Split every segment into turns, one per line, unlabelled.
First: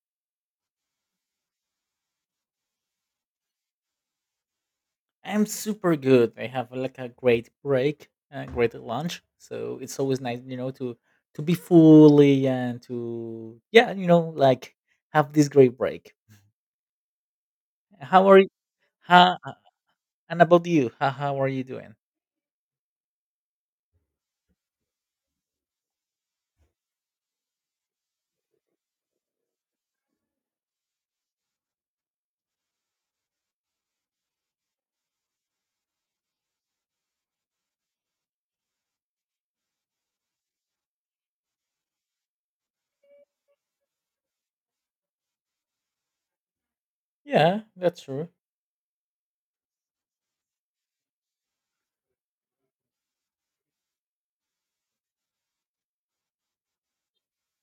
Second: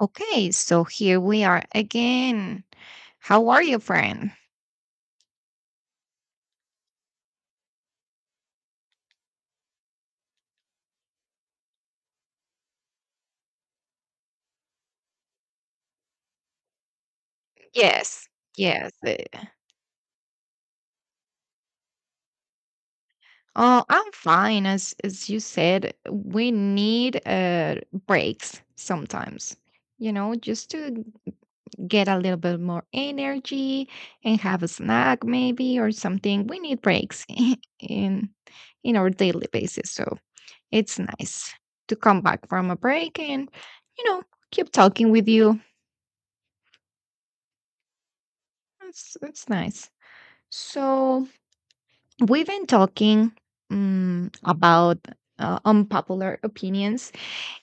Okay, so here we are again. How are you, friend?
I'm super good. I have like a great break, a great lunch. So it's always nice, you know, to be fully and to yeah, you know, like have this great break. How
Yes,
are you?
yes.
How, and about you? How are you doing?
Oh, I'm fine. As you said, we need breaks sometimes. You know, just to get a little bit more energy and have a snack maybe or something. We need breaks in in our daily basis. So it's nice to come back from a break and you know keep talking with you.
Yeah, that's true.
It's nice. So we've been talking about unpopular opinions,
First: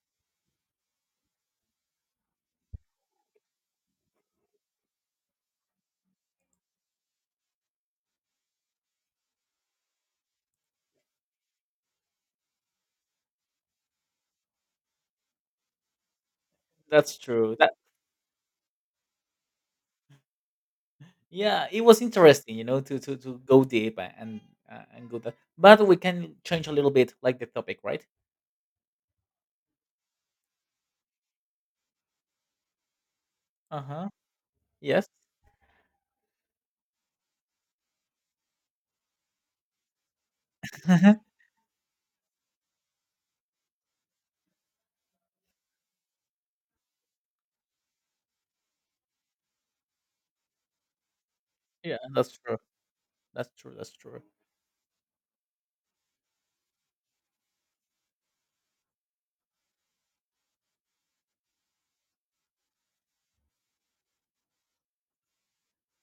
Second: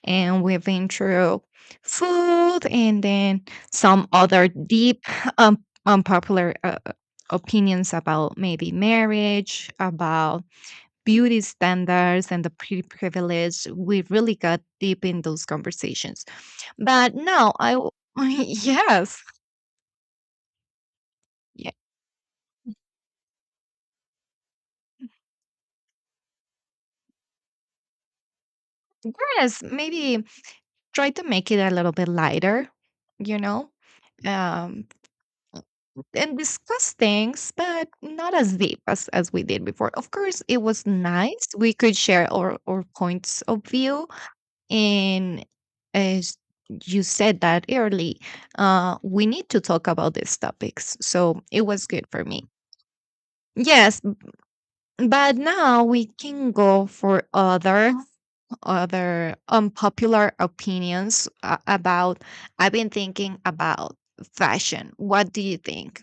and we've been through food, and then some other deep um, unpopular opinions about maybe marriage, about beauty standards, and the pretty privilege. We really got deep in those conversations. But
That's
now
true. That
yes,
yeah,
yeah,
it was interesting, you know, to go deep and go that. But we can change a little bit, like the topic, right?
yes, maybe try to make it a little bit lighter. You know,
Uh huh.
um,
Yes.
and discuss things, but not as deep as we did before. Of course, it was nice. We could share our points of view. And as you said that early, we need to talk about these topics. So it was
yeah,
good for
that's
me.
true. That's true. That's
Yes,
true.
but now we can go for other unpopular opinions about. I've been thinking about fashion. What do you think?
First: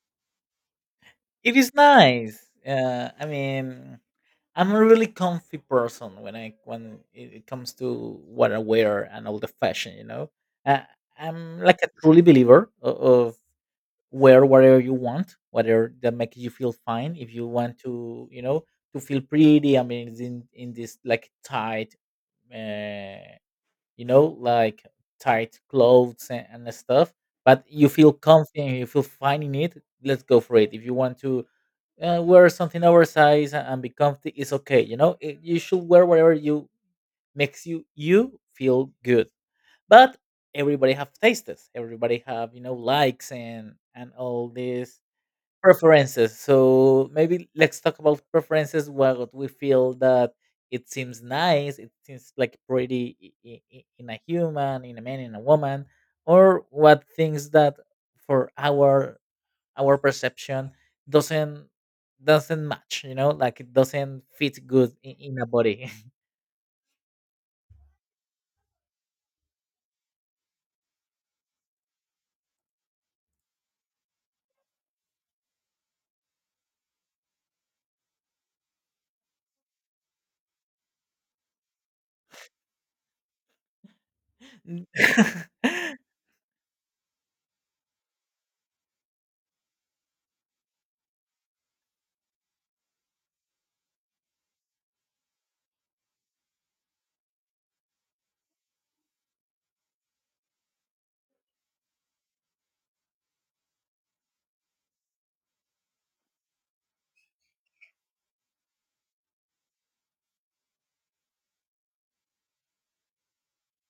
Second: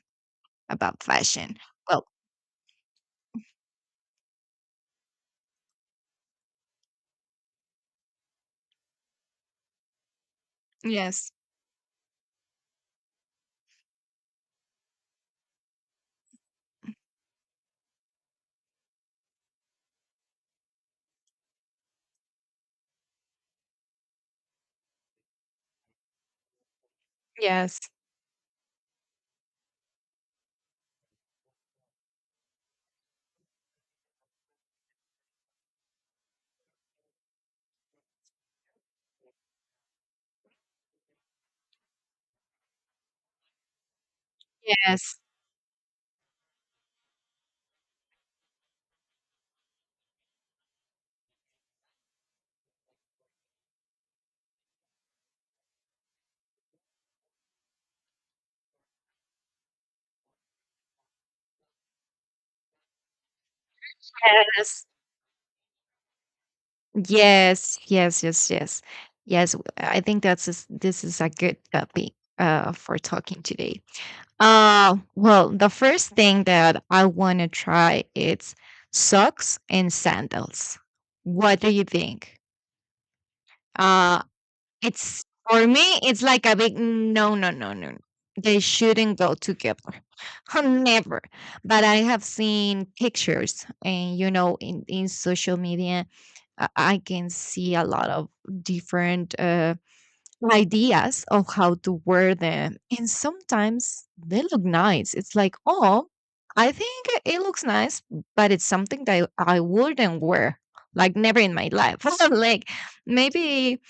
About fashion.
It is
Well.
nice. I mean, I'm a really comfy person when I when it comes to what I wear and all the fashion. You know, uh,
Yes,
I'm like a truly believer of wear whatever you want, whatever that makes you feel fine. If you want to, you know, to feel pretty, I mean, it's in this like tight, uh, you know, like tight clothes and stuff. But
yes,
you feel comfy and you feel fine in it. Let's go for it. If you want to wear something oversized and be comfy is okay. You know, It- you should wear whatever you makes you feel good. But everybody have tastes. Everybody have you know likes and all these
yes,
preferences. So maybe let's talk about preferences. What we feel that it seems nice. It seems like pretty in a human, in a man, in a woman, or what things that for our perception doesn't doesn't match you know like it doesn't fit
yes.
good in a body
Yes, yes, yes, yes. Yes, I think that's is this is a good topic for talking today. Well, the first thing that I want to try is socks and sandals. What do you think? Uh. It's for me, it's like a big "Mm, no, no, no, no. No. They shouldn't go together." Never. But I have seen pictures, and you know, in social media, I can see a lot of different ideas of how to wear them. And sometimes they look nice. It's like, oh, I think it looks nice, but it's something that I wouldn't wear, like never in my life. Like maybe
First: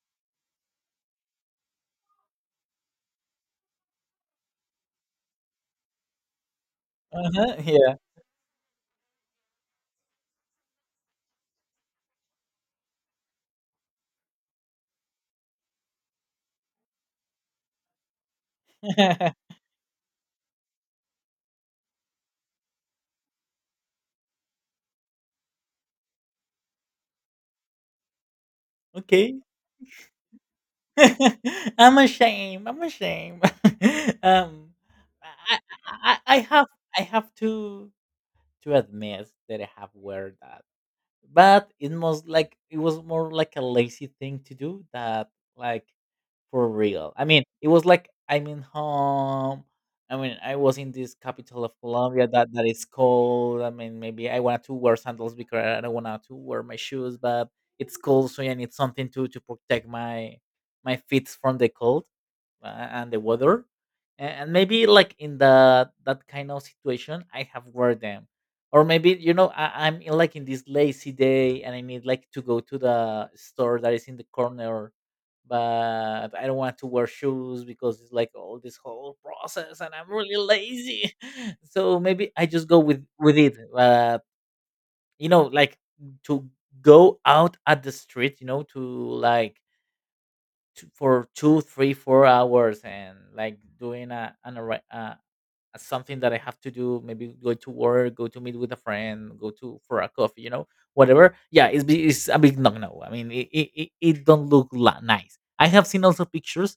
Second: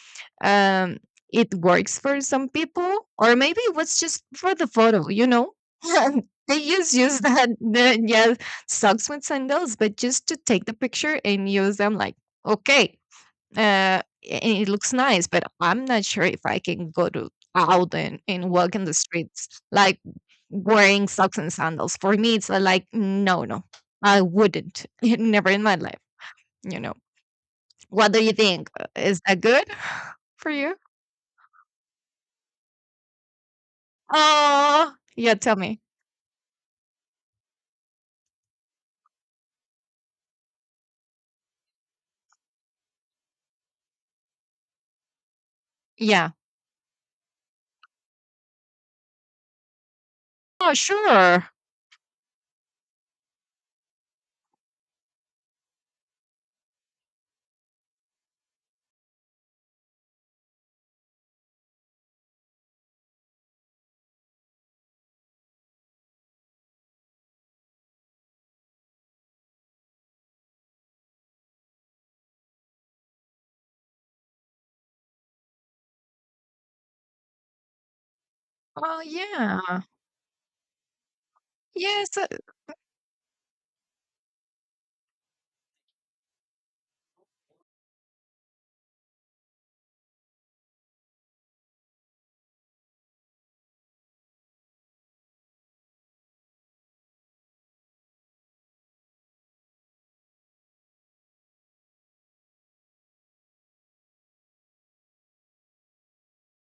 um it works for some people, or maybe it was just for the photo, you know, they just use that
uh-huh, yeah
the, yeah, socks with sandals, but just to take the picture and use them like okay uh and it looks nice, but I'm not sure if I can go to out and walk in the streets like wearing socks and sandals. For me it's like no, no, I wouldn't, never in my life, you know. What do you think? Is
okay
that good for you?
I'm ashamed um
Oh, yeah,
I,
tell
I
me.
I have i have to admit that I have wear that but it was like it was more like a lazy thing to do that like
Yeah.
For real. I mean, it was like I'm in home. I mean, I
Oh,
was in this
sure.
capital of Colombia that is cold. I mean, maybe I wanted to wear sandals because I don't want to wear my shoes, but it's cold, so I need something to protect my my feet from the cold and the weather And maybe like in the that kind of situation I have wear them or maybe you know I'm in, like in this lazy day and I need like to go to the store that is in the corner but I don't want to wear shoes because it's like all this
Oh,
whole
yeah.
process and I'm really lazy so
Yes,
maybe I just go with it you know like to go out at the street you know to like t- for two, three, 4 hours, and like doing a an a something that I have to do, maybe go to work, go to meet with a friend, go to for a coffee, you know, whatever. Yeah, it's a big no no. I mean, it don't look la- nice. I have seen also pictures,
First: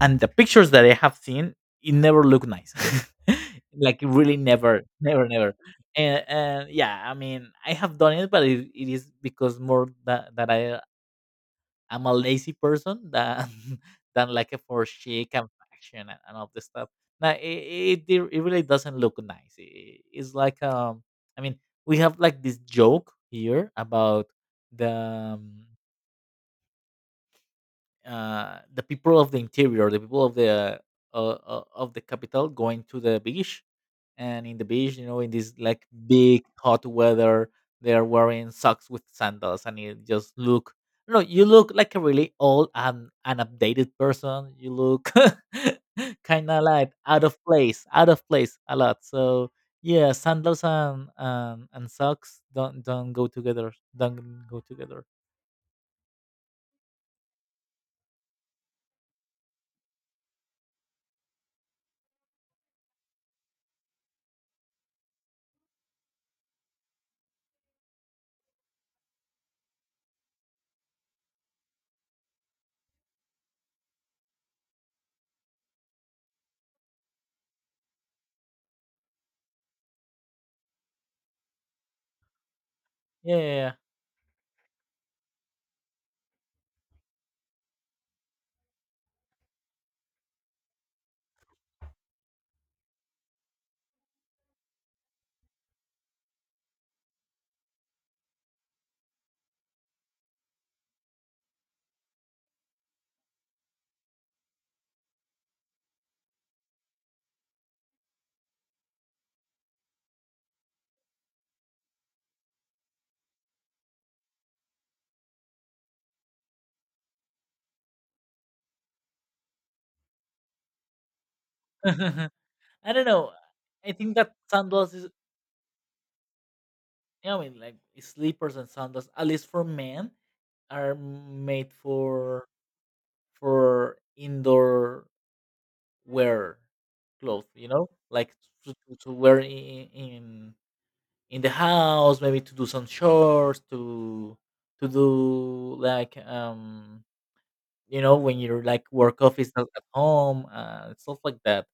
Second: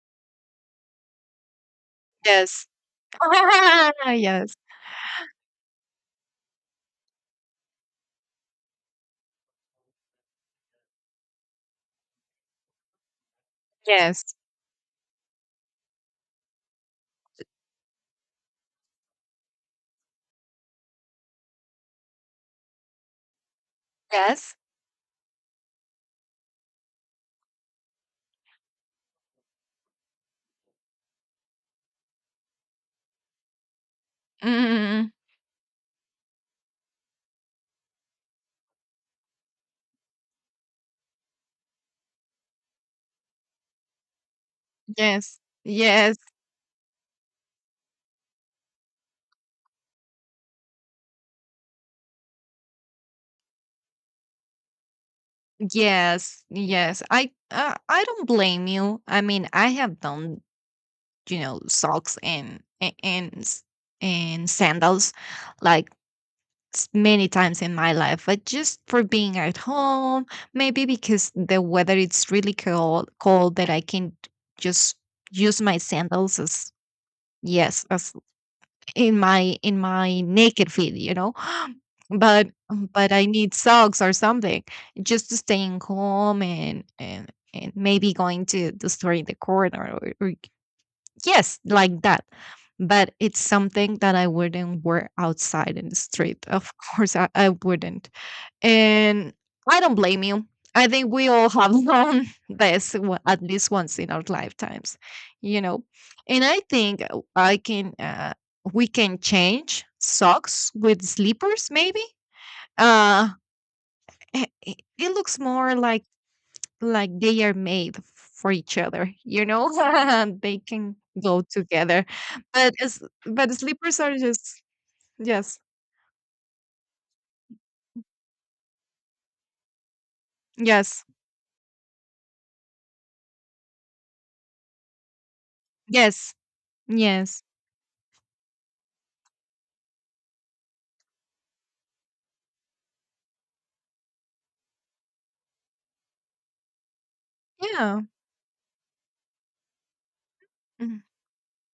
and the pictures that I have seen, it never look
yes.
nice. like really
Yes,
never, never, never. And yeah, I mean, I have done it, but it is because more that I I'm a lazy person than than
yes,
like a for chic and fashion and all this stuff. Now it really doesn't look nice. It's like I mean, we have like this joke here about
yes.
the um, the people of the interior, the people of the capital, going to the beach, and in the beach, you
Mm,
know, in this like big hot weather, they are wearing socks with sandals, and you just look. No, you look like a really old and an updated person. You look
yes, yes,
kind of like out of place a lot. So yeah, sandals and and socks don't go together. Don't go together.
yes, yes. I don't blame you. I mean, I have done, you know, socks and and sandals like many times in my life, but just for being at home, maybe because the weather it's really cold, cold that I can just use my sandals as yes, as in my naked feet, you know. But I need
Yeah.
socks or something just to staying home and maybe going to the store in the corner, or yes, like that. But it's something that I wouldn't wear outside in the street. Of course, I wouldn't. And I don't blame you. I think we all have known this at least once in our lifetimes, you know. And I think we can change socks with slippers, maybe. Uh, it looks more like they are made for each other, you know. They can go together, but
I
as
don't know.
but
I
slippers
think
are
that
just
sandals is,
yes,
I mean, like slippers and sandals, at least for men, are
yes,
made for indoor
yes,
wear
yes,
clothes. You know, like to, to wear in in the house, maybe to do some chores, to do like you
yeah.
know, when your like work off is not at home, stuff like that.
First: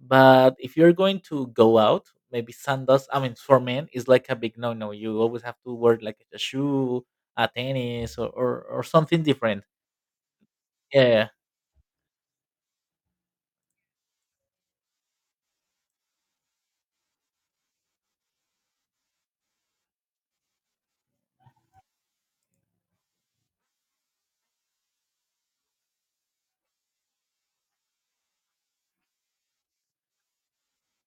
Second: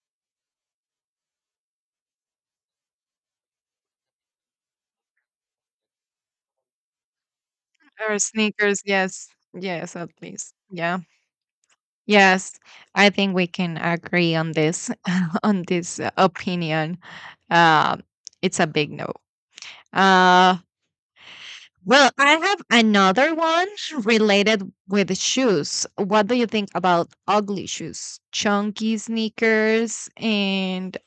But if you're going to go out, maybe sandals. I mean, for men, is like a big no-no. You always have to wear like a shoe, a tennis,
Or
or or
sneakers,
something
yes.
different.
Yes, at least. Yeah.
Yeah,
Yes, I think we can agree on this on this opinion. Uh, it's a big no. Uh, well, I have another one related with the shoes. What do you think about ugly shoes? Chunky sneakers and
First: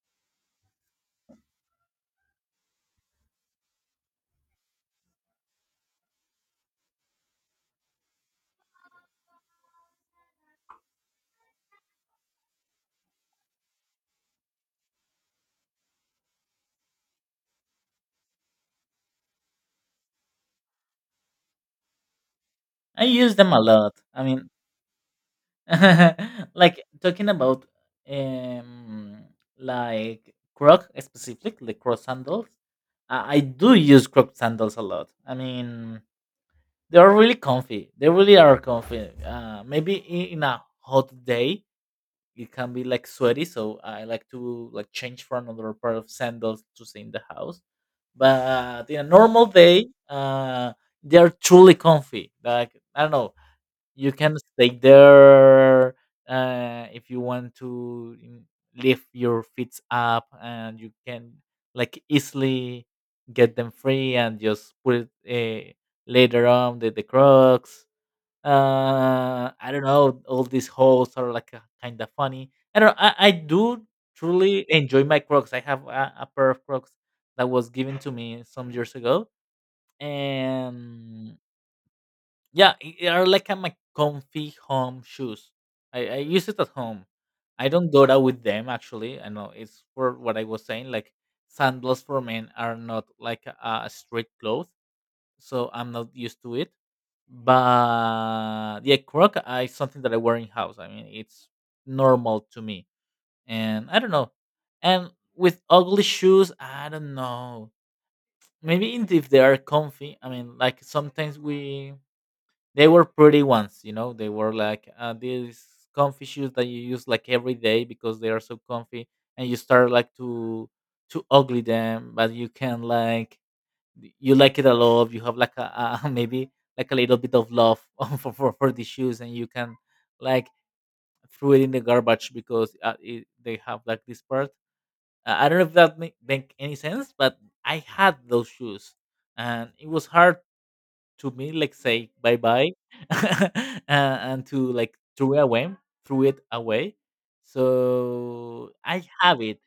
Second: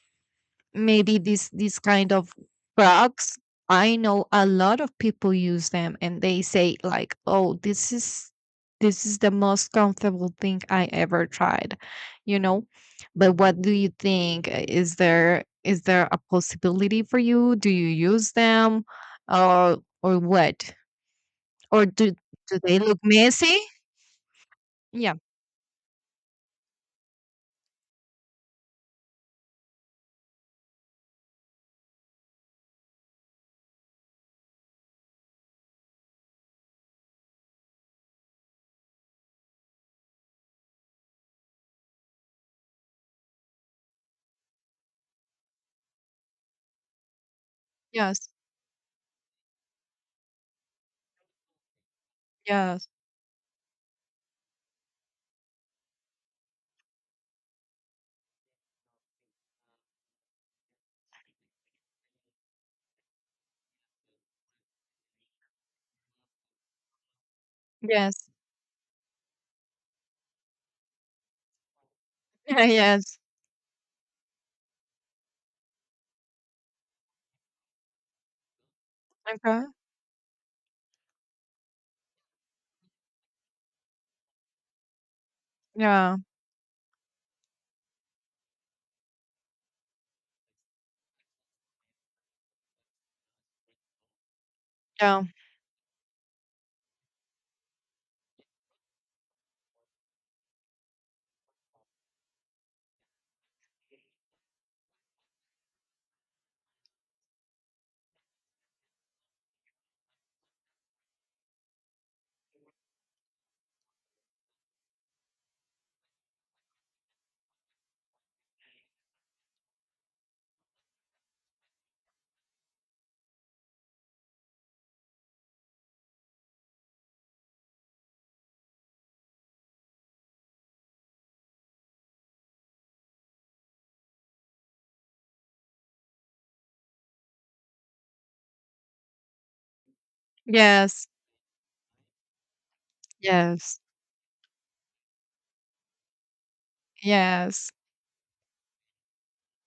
maybe this kind of products. I know a lot of people use them and they say like, oh, this is the most comfortable thing I ever tried, you know. But what do you think? Is there a possibility for you? Do you use them, or or what, or do they look
I use them
messy?
a lot. I mean,
Yeah,
like talking about um like Croc specific, the Croc sandals. I do use Croc sandals a lot. I mean, they're really comfy. They really are comfy. Maybe in a hot day it can be like sweaty, so I like to like change for another pair of sandals to stay in the house.
yes,
But in a normal day, they're truly comfy. Like
yes,
I don't know, you can stay there if you want to lift your feet up and you can like easily get them free and just put it later on the crocs
yes.
I don't know all these holes are like kind of funny I don't I,
Yes,
I do truly enjoy my crocs I have a pair of crocs that was given to me some years ago
okay,
and yeah, are like a my comfy home shoes. I,
yeah,
I use it at home. I don't go out with them actually. I know it's for what I was saying. Like sandals for men are not like a street cloth,
yeah.
so I'm not used to it. But yeah, croc is something that I wear in house. I mean, it's normal to me, and I don't know. And with ugly shoes, I don't know. Maybe in- if they are comfy. I mean, like sometimes we they were pretty ones you know they were like these comfy shoes that you use like every day because they are so comfy and you start like to ugly them but you can like you like it a lot you have like a maybe like a little bit of love for for the shoes and you can like throw it in the garbage because it, they have like this part I don't know if that make any sense but I had those shoes and it was hard
Yes.
to me like say bye bye
Yes.
and to like threw it away
Yes.
so I have it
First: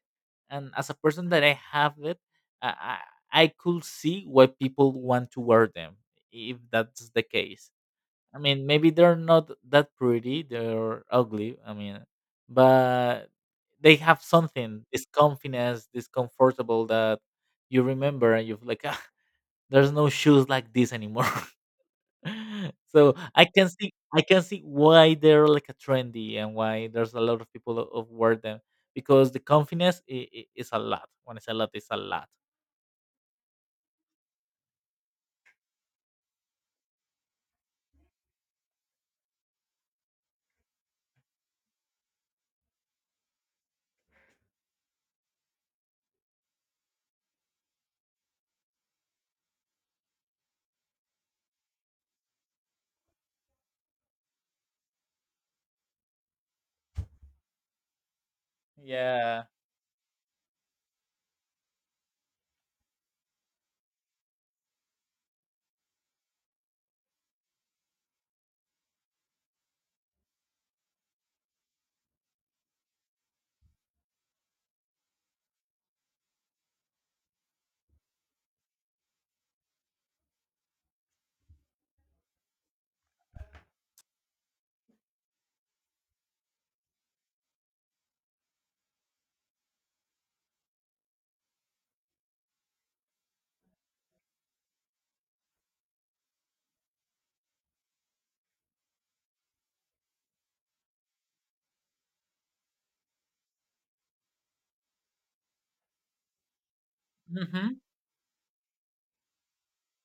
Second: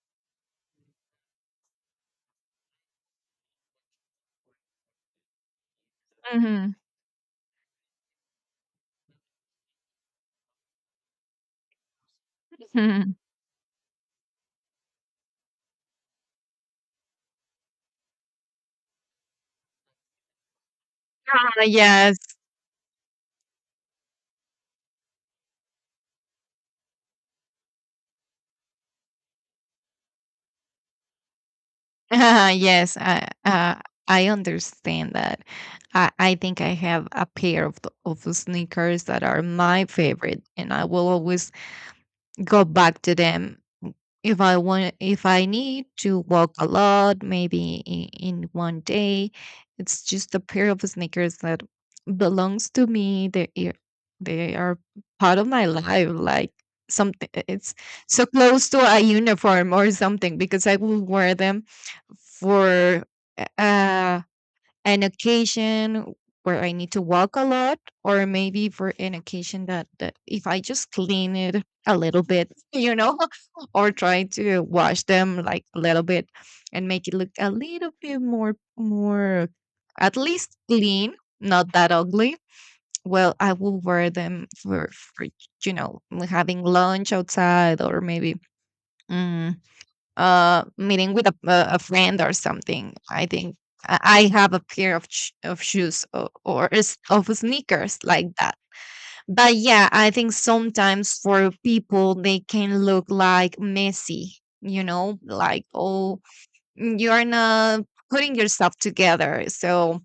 and as a person that I have it i I could see why people want to wear them if
Mhm.
that's the case I mean maybe they're not that pretty they're ugly I mean
Mhm.
but they have something this confidence this comfortable that you remember and you're like ah, there's no shoes like this anymore
Ah, yes.
So I can see why they're like a trendy and why there's a lot of people of wear them because the confidence is a lot. When I say a lot, it's a lot.
Yes, I understand that. I think I have a pair of the sneakers that are my favorite, and I will always go back to them if I want, if I need to walk a lot, maybe in one day, it's just a pair of sneakers that belongs to me. They are part of my life. Like something, it's so close to a
Yeah.
uniform or something, because I will wear them for uh an occasion where I need to walk a lot, or maybe for an occasion that, that if I just clean it a little bit, you know, or try to wash them like a little bit and make it look a little bit more at least clean, not that ugly. Well, I will wear them for, you know, having lunch outside, or maybe. mm, Meeting with a friend or something. I think I have a pair of shoes, or, of sneakers like that. But yeah, I think sometimes for people they can look like messy. You know, like, oh, you're
hmm
not putting yourself together. So,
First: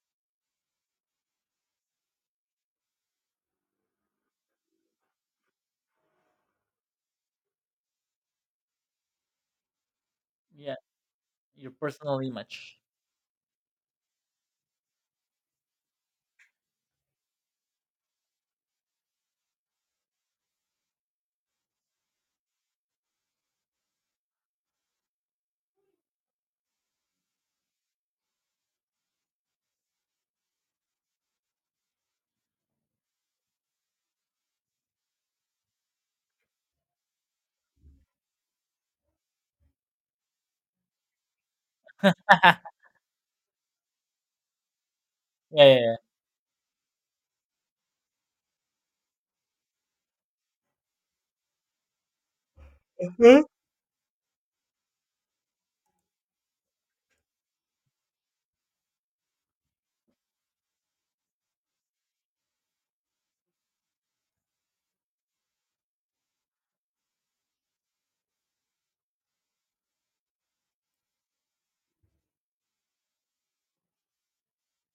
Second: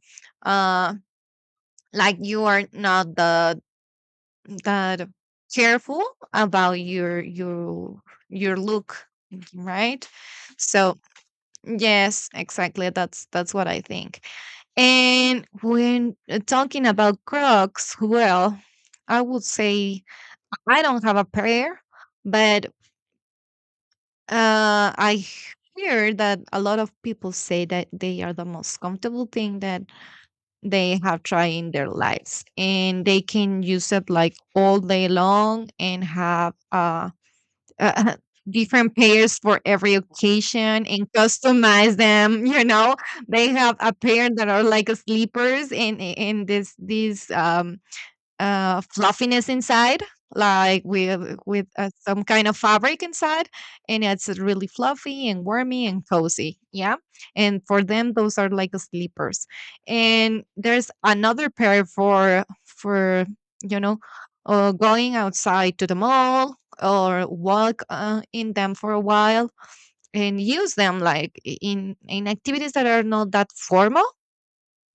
uh, like you are not the that careful about your look, right?
Yeah.
So
Your personal
yes,
image.
exactly. That's what I think. And when talking about Crocs, well, I would say I don't have a pair, but I hear that a lot of people say that they are the most comfortable thing that they have tried in their lives, and they can use it like all day long and have uh, different pairs for every occasion and customize them. You know, they have a pair that are like a
yeah,
sleepers
yeah, yeah.
and this these fluffiness inside, like with some kind of fabric inside, and it's really fluffy and warmy and cozy. Yeah, and for them, those are like sleepers. And there's another pair for you know, going outside to the mall or walk in them for a while and use them like in activities that are not that formal.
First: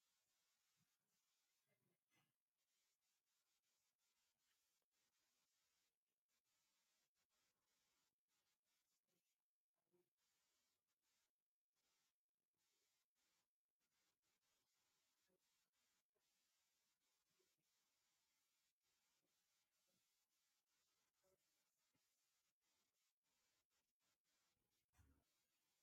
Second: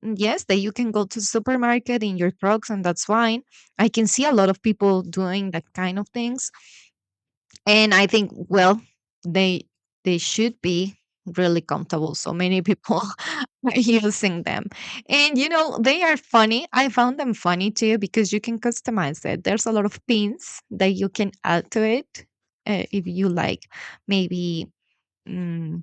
Mm, yes, that you can go to supermarket in your trucks and that's fine. I can see a lot of people doing that kind of things. And I think, well, they they should be really comfortable. So many people are using them. And you know, they are funny. I found them funny too because you can customize it. There's a lot of pins that you can add to it if you like maybe mm,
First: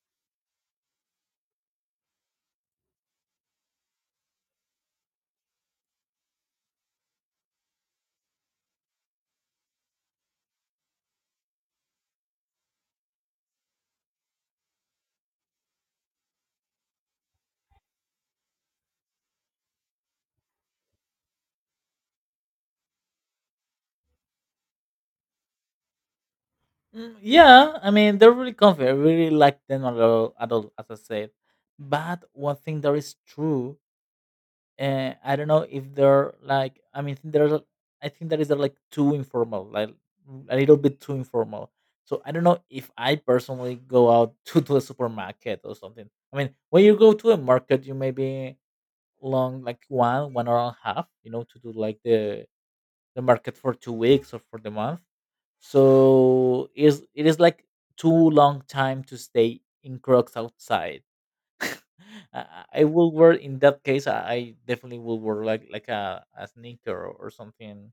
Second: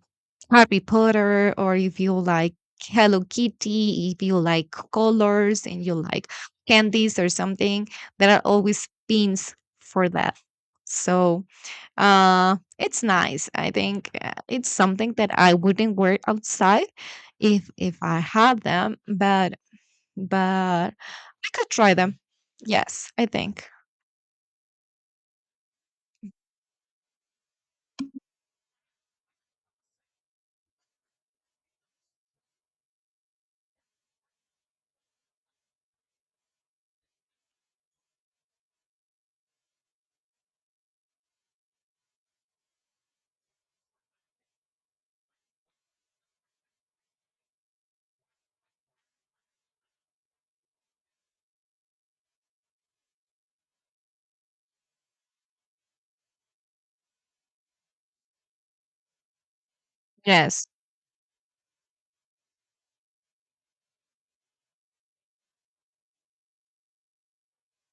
Harry Potter, or if you like Hello Kitty, if you like colors and you like candies or something, there are always pins for that. So it's nice. I think it's something that I wouldn't wear outside if I had them, but I could try them. Yes, I think.
Mm, yeah, I mean, they're really confident. I really like them a lot, as I said. But one thing that is true I don't know if they're like I mean there's a- I think that is like too informal, like a little bit too informal. So I don't know if I personally go out to a supermarket or something. I mean, when you go to a market, you maybe long like one or a half, you know, to do like the market for 2 weeks or for the month. So is it is like too long time to stay in Crocs
Yes,
outside I will wear in that case. I definitely will wear like a sneaker or, something.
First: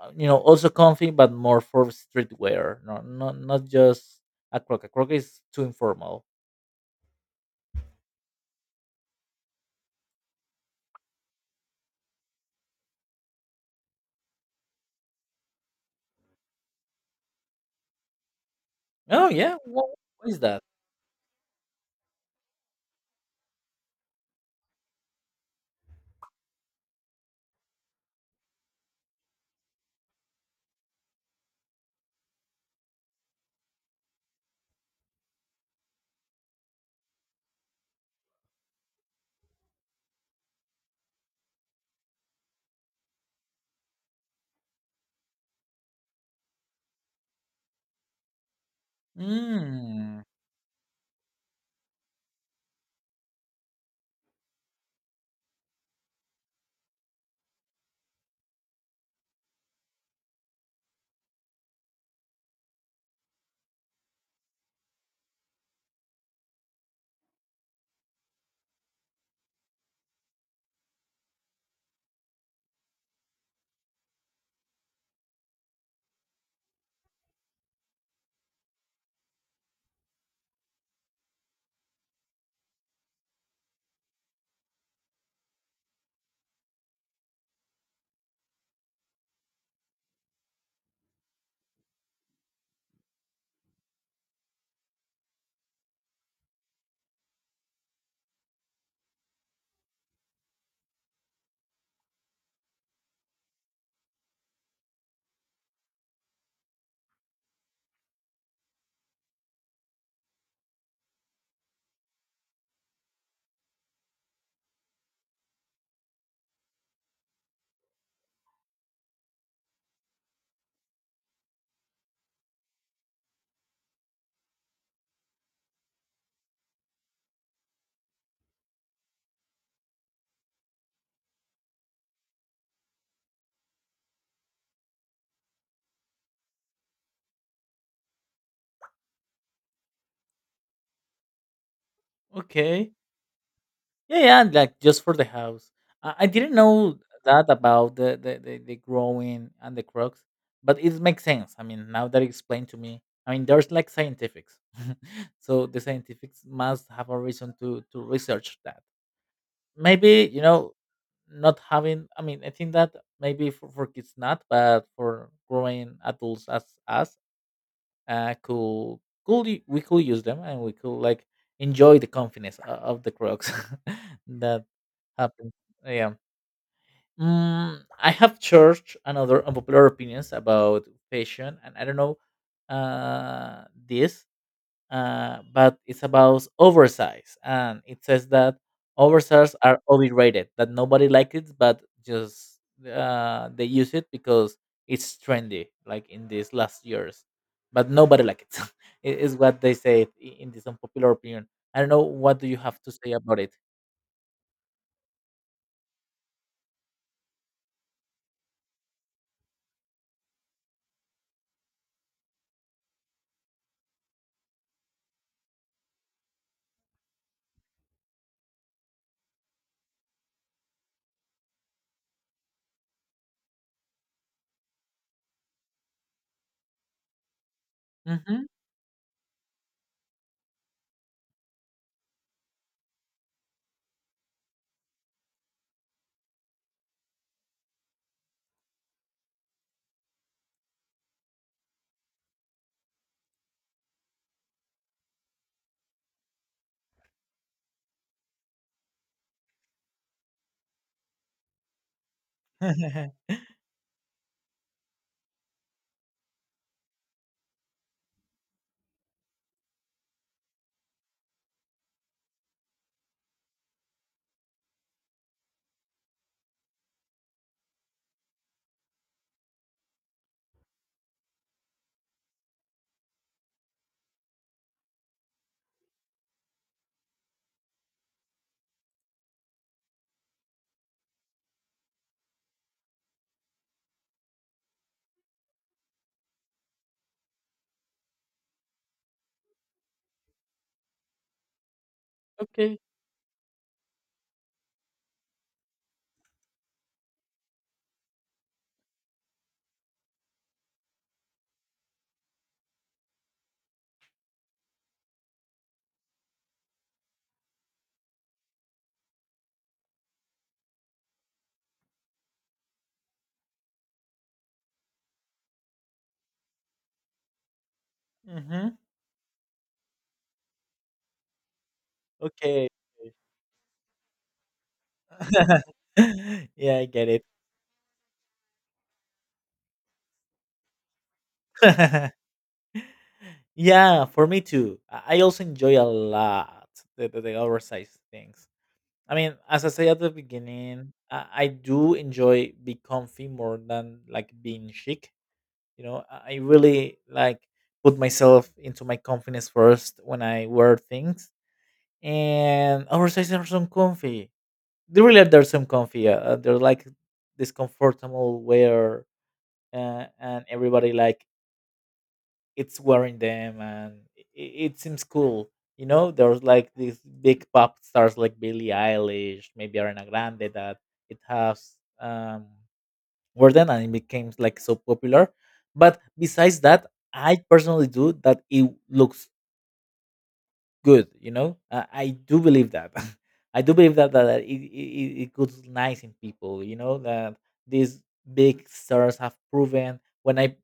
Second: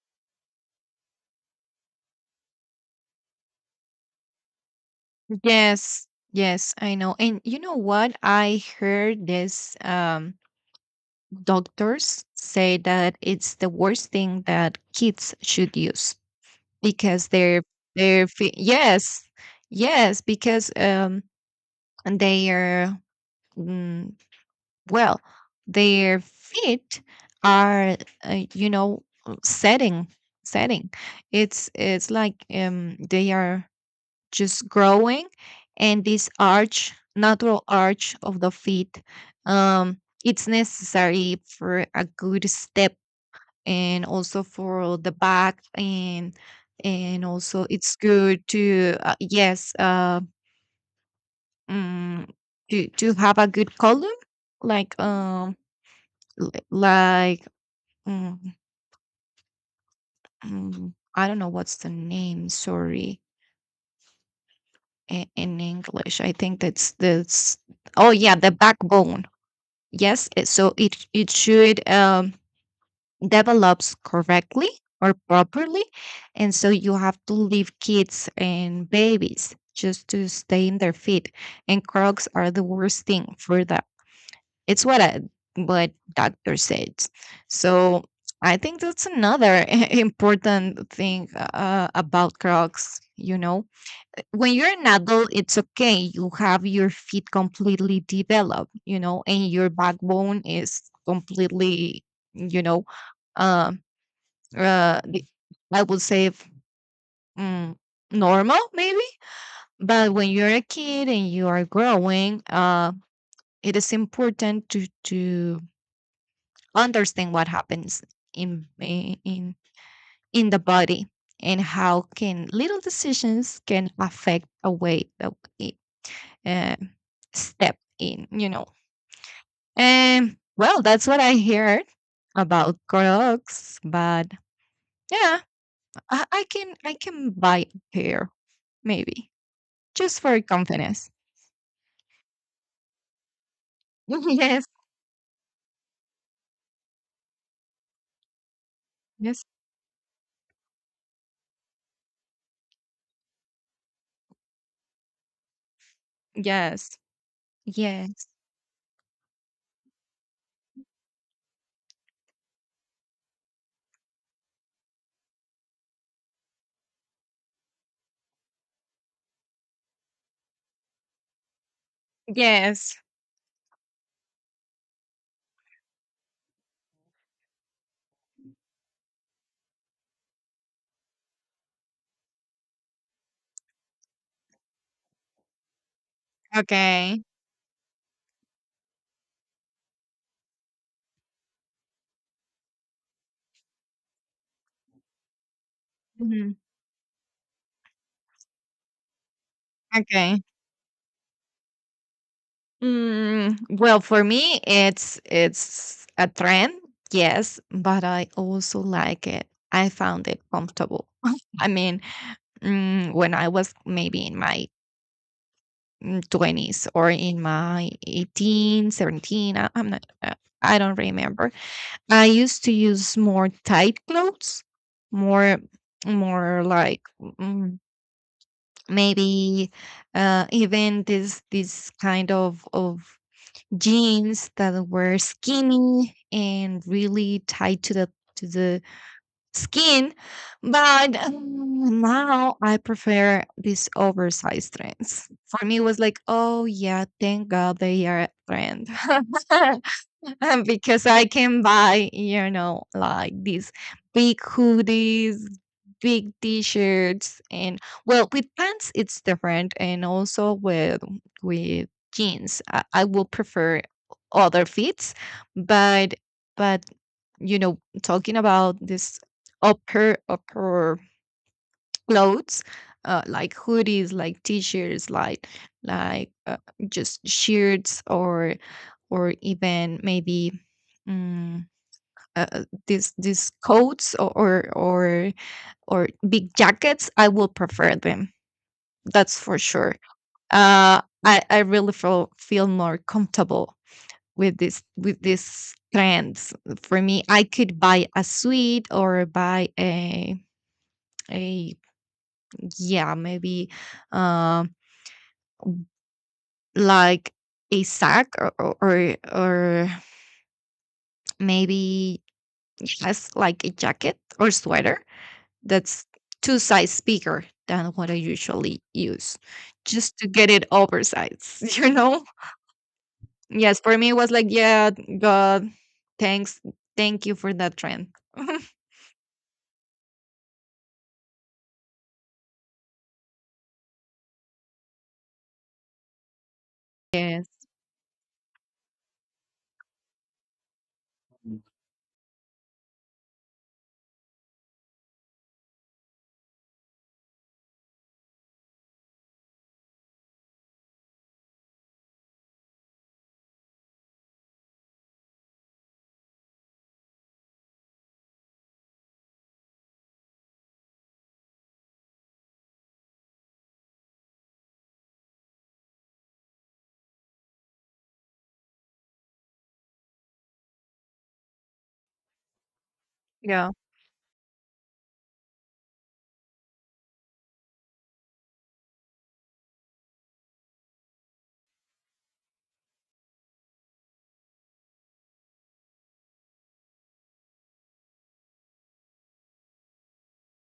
You know, also comfy, but more for streetwear. No, not not just a croc. A croc is too
yes,
informal.
yes. I know. And you know what? I heard this. Doctors say that it's the worst thing that kids should use, because they're yes,
Oh yeah,
yes,
what is that?
because and they are, mm, well, their feet are you know setting it's like they are just growing, and this arch, natural arch of the feet, um it's necessary for a good step, and also for the back. And also it's good to yes
Mm,
mm, to have a good color, like l- like mm, I don't know what's the name, sorry, in English. I think that's oh yeah the backbone, yes, so it should develops correctly or properly. And so you have to leave kids and babies just to stay in their feet. And Crocs are the worst thing for that. It's what I, what doctor says. So I think that's another important thing about Crocs. You know, when you're an adult, it's okay. You have your feet completely developed, you know, and your backbone is completely, you know, um uh, the- I would say mm, normal maybe. But when you're a kid and you are growing, it is important to understand what happens in I- in the body, and how can little decisions can affect the way that we uh, step in. You know, and well, that's what I heard about Crocs, but yeah, I can buy a pair maybe. Just for confidence.
okay. Yeah, yeah,
Yes,
like just for the house. I didn't know that about the
yes,
growing and the crocs, but it makes sense. I mean, now that you explained to me, I mean, there's like scientifics. so the scientifics must
yes,
have a reason to
yes,
research that. Maybe, you know, not having, I mean, I think that maybe for kids not, but for growing adults as us, uh, could could we could use them and we could like enjoy the confidence
yes.
of the Crocs that happens. Yeah. Mm, I have church and other unpopular opinions about fashion, and I don't know this but it's about
Okay.
oversize, and it says that oversize are overrated, that nobody likes it, but just they use it because it's trendy, like in these
Mhm.
last years. But nobody likes it. It is what they say
Okay.
in this unpopular opinion. I don't know what do you have to say about it.
Mm, well, for me, it's a trend, yes, but I also like it. I found it comfortable. I mean, when I was maybe in my 20s or in my 18, 17, I don't remember. I used to use more tight clothes, more more like mm,
Hmm.
maybe uh, even this kind of jeans that were skinny and really tight to the skin. But now I prefer these oversized trends. For me, it was like, oh yeah, thank God they are a trend. Because I can buy, you know, like these big hoodies, big t-shirts and, well, with pants it's different and also with jeans. I will prefer other fits, but but you know, talking about this upper clothes, like hoodies, like t-shirts, like just shirts, or even maybe, mm, these coats, or big jackets, I will prefer them. That's for sure. I really feel
Okay.
more comfortable with this with these trends. For me, I could buy a suit or buy a yeah maybe um like a sack, or maybe yes, like a jacket or sweater that's two size bigger than what I
Hmm.
usually use, just to get it oversized. You know?
Okay.
Yes, for me it was like, yeah, God, thanks,
Yeah, I get it.
thank you for that trend.
Yeah, for me too. I also enjoy a lot the
Yes,
oversized things. I mean, as I say at the beginning, I do enjoy be comfy more than like being chic. You know, I really like put myself into my confidence first when I wear things. And oversized are some comfy. They really are, they're some comfy. They're like this comfortable wear, and everybody like it's wearing them, and it seems cool. You know, there's like these big pop stars like Billie Eilish, maybe Ariana Grande, that it has um, wore them
yeah,
and it became like so popular. But besides that, I personally do that it looks good, you know. I do believe that I do believe that it goes nice in people, you know, that these big stars have proven when I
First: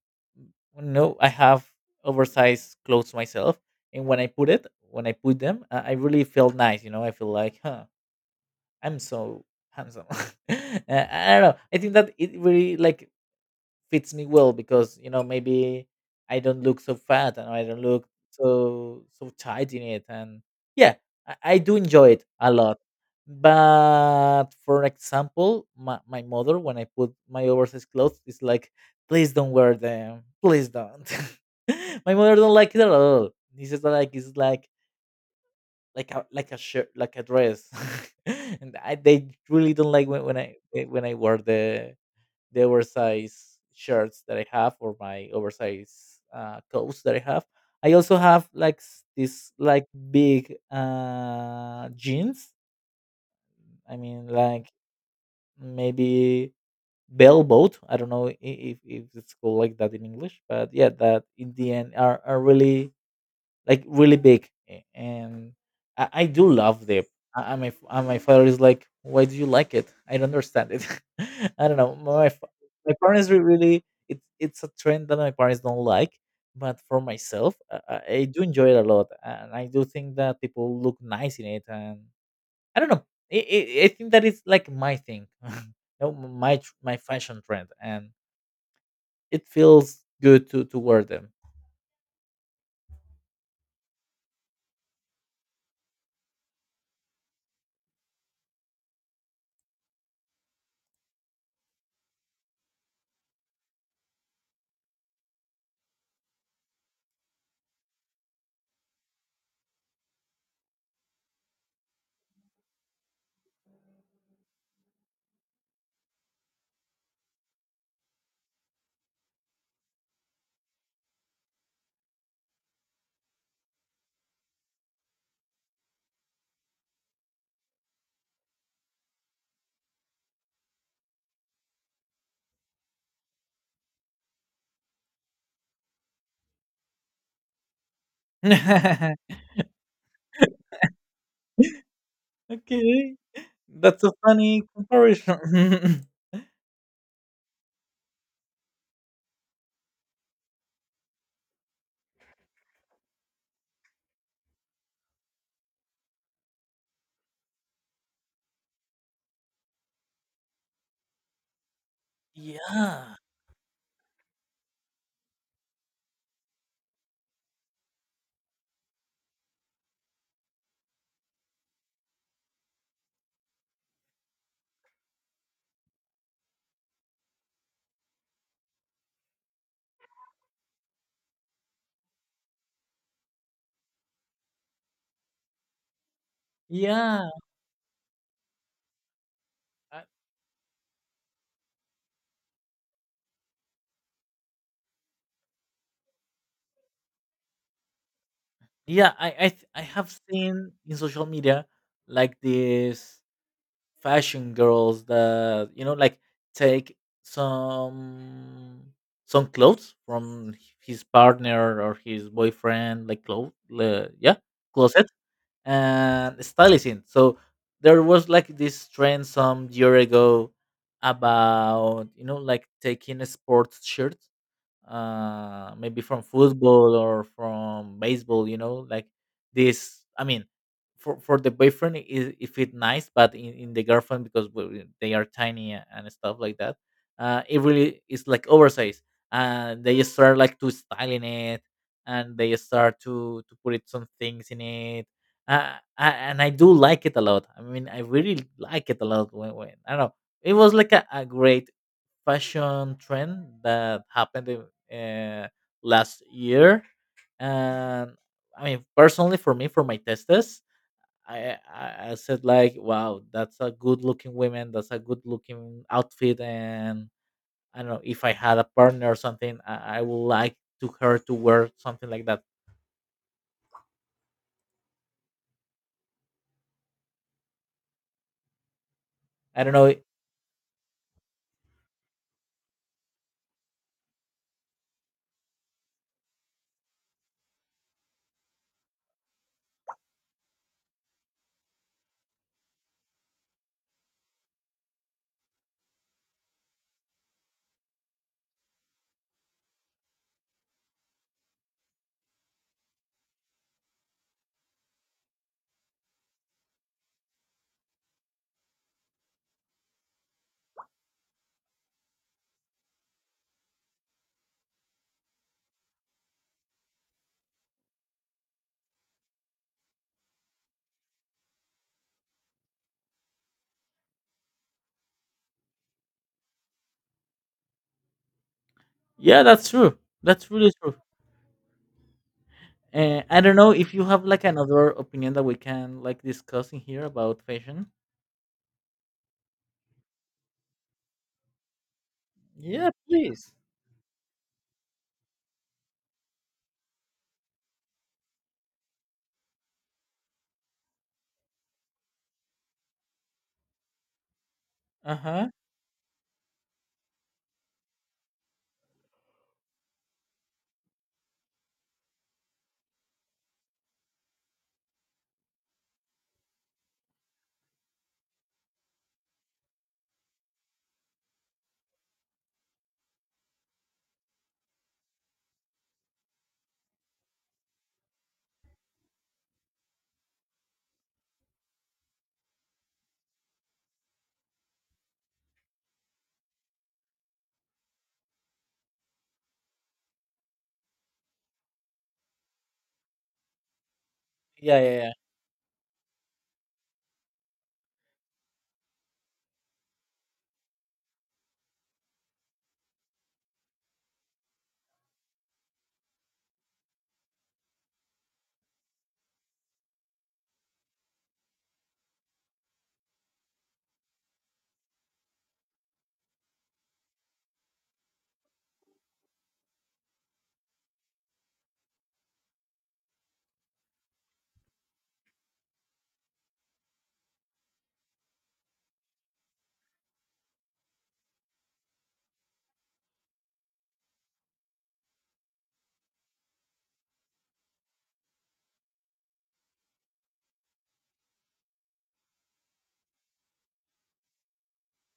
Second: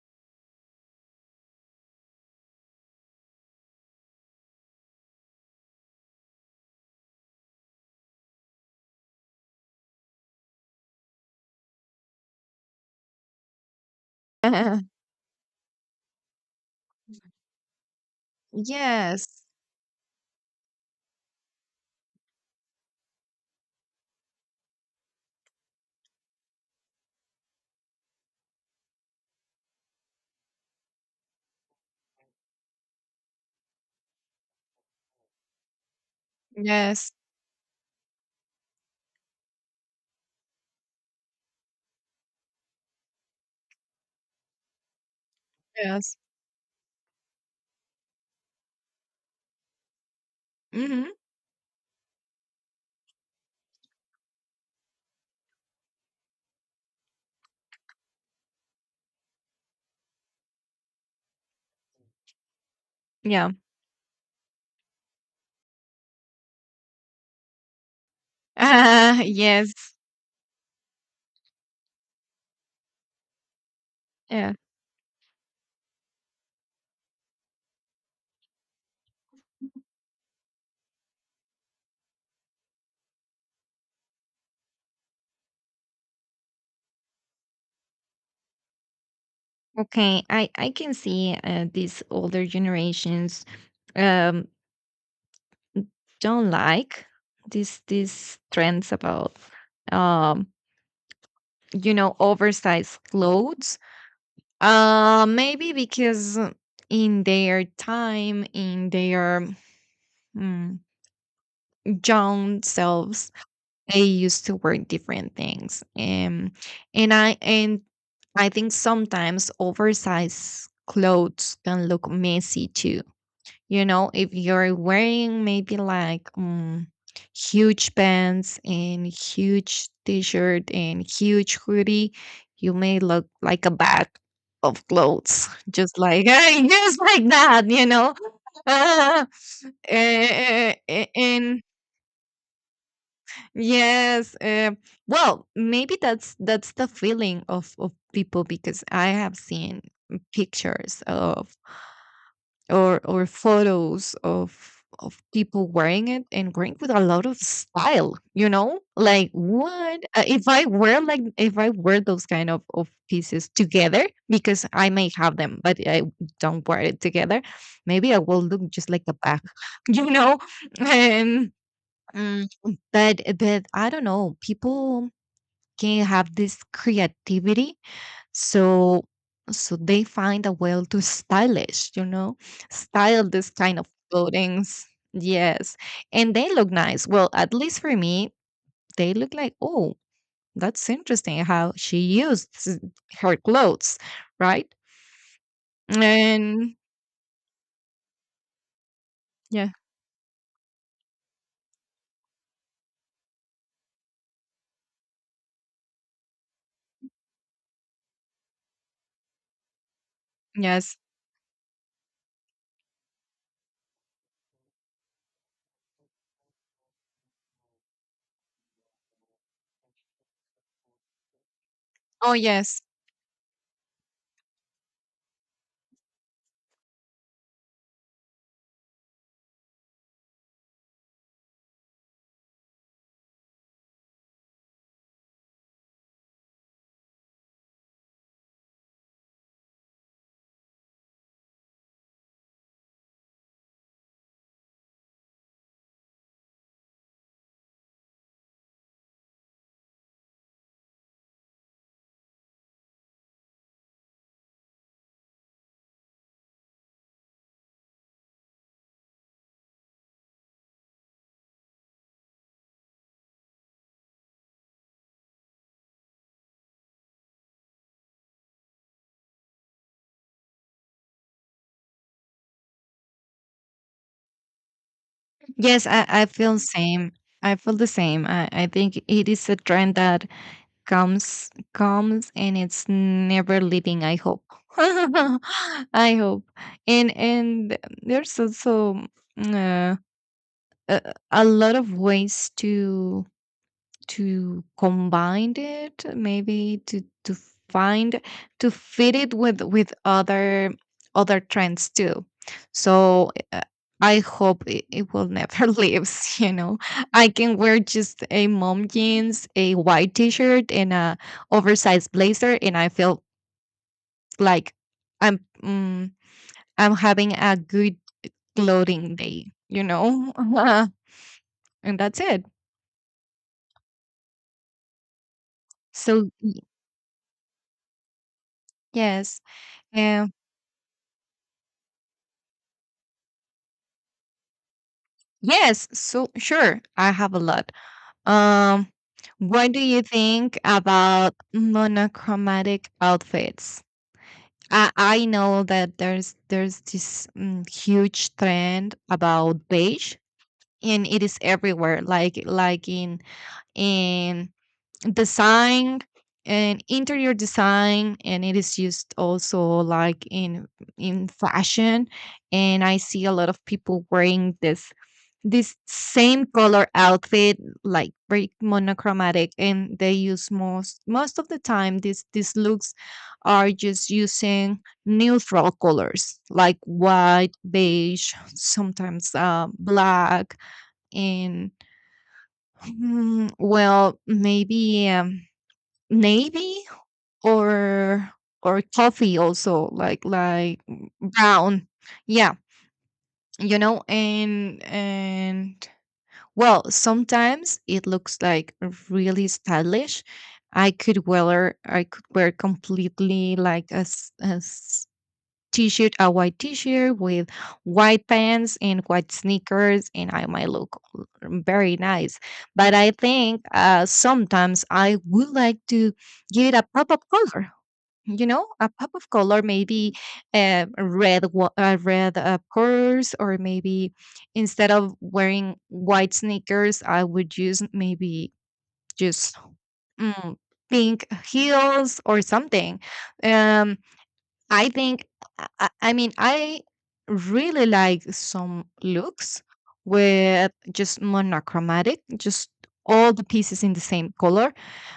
no I have oversized clothes myself, and when I put them, I really feel nice, you know. I feel like, huh, I'm so handsome. I don't know. I think that it really like fits me well because, you know, maybe I don't look so fat, and I don't look so
yes,
tight in it. And yeah, I do enjoy it a lot. But for example, my mother, when I put my oversized clothes, is like, please don't wear them, please don't. My mother don't like it at all. This is like, it's like a, like a shirt,
yes,
like a dress. And they really don't like when, when I wear the oversized shirts that I have, or my oversized
yes.
coats that I have. I also have like this like big
Hmm.
jeans. I mean, like maybe bellboat. I don't know if it's called like that in English, but yeah, that in the end are really
Yeah.
like really big, and I do love them. I my f- and My father is like, why do you like it?
Yes.
I don't understand it. I don't know. My parents really
Yeah.
it's a trend that my parents don't like, but for myself, I do enjoy it a lot, and I do think that people look nice in it. And I don't know. I think that it's like my thing, no, my fashion trend, and it feels
Okay,
good to
I can
wear them.
see these older generations um, don't like these trends about, um, you know, oversized clothes. Maybe because in their time, in their mm, young selves, they used to wear different things, and and I and I think sometimes oversized clothes can look messy too. You know, if you're wearing maybe like, huge pants and huge t-shirt and huge hoodie, you may look like a bag of clothes, just like, just like that, you know. Uh, and
Okay. That's a
yes,
funny
well, maybe
comparison.
that's the feeling of people, because I have seen pictures of, or photos of people wearing it, and wearing with a lot of style, you know, like what. Uh, if I wear, like if I wear those kind of
Yeah.
pieces together, because I may have them but I don't wear it together, maybe I will look just like a bag. You know? And, mm, but I don't know, people can have this creativity, so they find a way to stylish, you know, style this kind of clothings. Yes, and they look nice,
Yeah,
well, at least for me they look like, oh,
I,
that's interesting how she used s- her clothes, right? And yeah,
I have seen in social media like these fashion girls that, you know, like take some some clothes from
yes,
his partner or his boyfriend, like clothes, yeah, closet, and styling. So there was like this trend some year ago about, you
oh
know, like
yes,
taking a sports shirt, maybe from football or from baseball, you know, like this. I mean, for the boyfriend is if it nice, but in the girlfriend, because they are tiny and stuff like that, it really is like oversized, and they start like to styling it, and they start to put it some things in it. I do like it a lot, I mean I really like it a lot when I don't know, it was like a great fashion trend that happened in, uh, last year. And I mean, personally, for me, for my testes, I said like, wow, that's a good looking woman. That's a good looking outfit. And I don't know, if I had a partner or something, I would like to her to wear something like that.
yes, I feel same, I feel the same. I think it is a
I don't know.
trend that comes and it's never leaving, I hope. I hope. And there's also, uh, a, a lot of ways to combine it, maybe to find, to fit it with other trends too. So, I hope it, it will never lives, you know. I can wear just a mom jeans, a white t-shirt and a oversized blazer, and I feel like I'm, I'm having a good clothing day, you know. And that's it. So yes.
Yeah, that's true. That's really true. I don't know if you have like another opinion that we
Yes,
can like
so
discuss in
sure,
here
I have a
about
lot.
fashion.
Um, what do you think about monochromatic
Yeah, please.
outfits? I know that there's this, huge trend about beige, and it is everywhere. Like in in
Uh huh.
design and interior design, and it is used also like in fashion. And I see a lot of people wearing this same color outfit, like very monochromatic. And they use, most of the time these looks are just using neutral colors like white, beige, sometimes, black, and, well maybe, navy, or coffee, also like, brown, yeah, you know.
Yeah,
And
yeah, yeah.
well sometimes it looks like really stylish. I could wear, I could wear completely like a, a t-shirt, a white t-shirt with white pants and white sneakers, and I might look very nice. But I think, sometimes I would like to give it a pop of color, you know, a pop of color, maybe, red purse. Or maybe instead of wearing white sneakers, I would use maybe just, mm, pink heels or something. um I think, I really like some looks with just monochromatic, just all the pieces in the same color.